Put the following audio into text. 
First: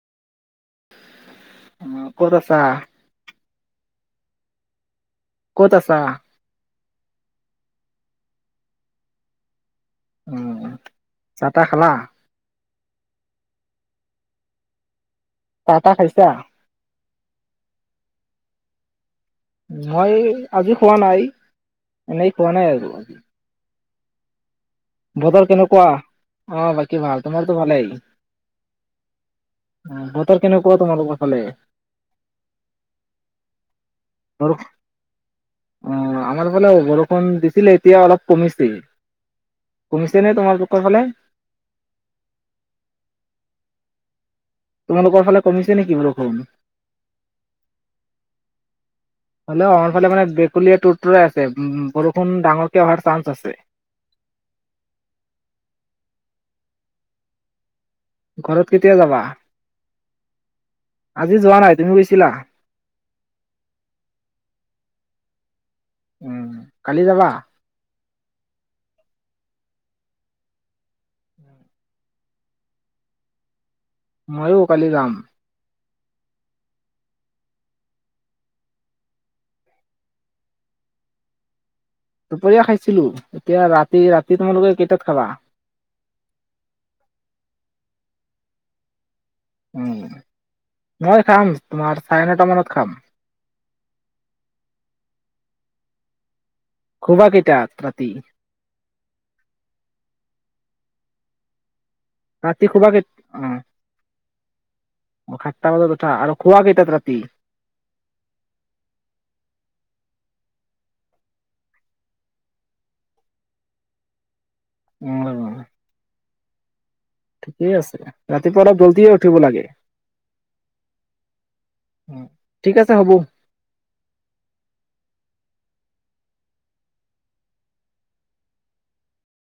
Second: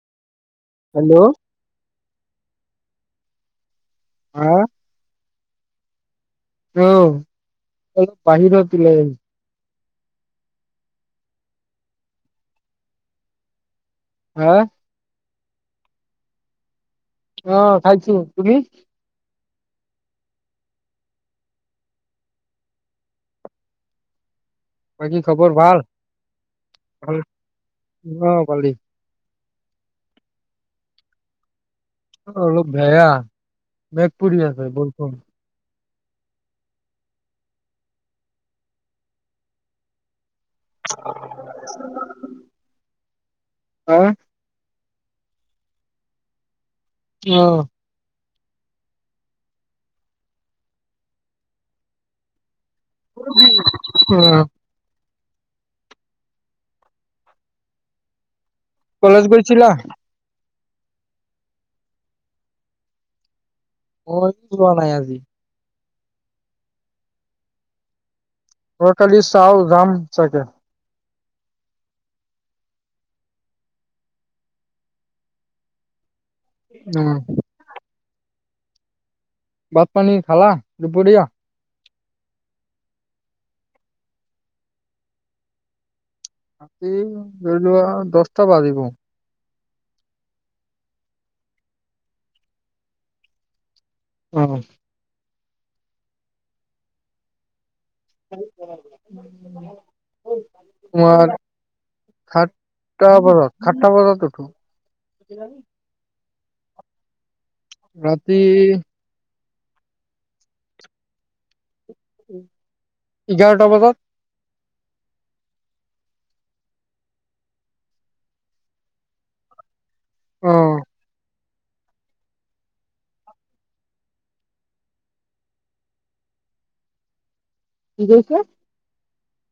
Hello অ', ক'ত আছা? আহ? ক'ত আছা? অ', অলপ বাহিৰত ওলাই আহিছোঁ। উম, চাহ-টাহ খালা? হা? চাহ টাহ খাইছা? অ', খাইছো, তুমি? মই আজি খোৱা নাই, এনেই খোৱা নাই, আৰু। বাকী বতৰ খবৰ ভাল কেনেকুৱা? অ', বাকী ভাল তোমাৰতো ভালেই। অ ভালেই উম, বতৰ কেনেকুৱা তোমালোকৰ ফালে? অলপ বেয়া মেঘ পৰি আছে বৰষুণ। অঁ, আমাৰ ফালে বৰষুণ দিছিলে এতিয়া অলপ কমিছে। কমিছ চেনে' তোমালোকৰ ফালে? হুম? তোমালোকৰ ফালে কমিছে নেকি বৰষুণ? অহ'। হ'লেও আমাৰ ফালে মানে ভেকুলীয়ে তোৰ-তৰাই আছে ব বৰষুণ ডাঙৰ এতিয়াও অহাৰ চান্স আছে। অ ঘৰত কেতিয়া যাবা? কলেজ গৈছিলা? আজি যোৱা নাই। তুমি গৈছিলা? মই যোৱা নাই আজি। উম, কালি যাবা? অ', কালি চাওঁ যাম চাগে! ময়ো কালি যাম। অ'হ। ভাত-পানী খালা দুপৰীয়া? দুপৰীয়া খাইছিলো এতিয়া ৰাতি ৰাতি তোমালোকে কেইটাত খাবা? ৰাতি ধৰিলোৱা দশটা বাজিব। উম মই খাম তোমাৰ চাৰে নটা মানত খাম। উম উম শুবা কেইটাত? ৰাতি [unintelligible] তোমাৰ। ৰাতি শুবা কেই সাতটা বজাত অ সাতটা বজাত উঠো। খুৱা কেইটাত ৰাতি? ৰাতি। উম ইঘাৰটা বজাত। উহম। ঠিকেই আছে ৰাতিপুৱা অলপ জলদিয়ে উঠিব লাগে। অহ। উম ঠিক আছে হ'ব। কি কৈছা?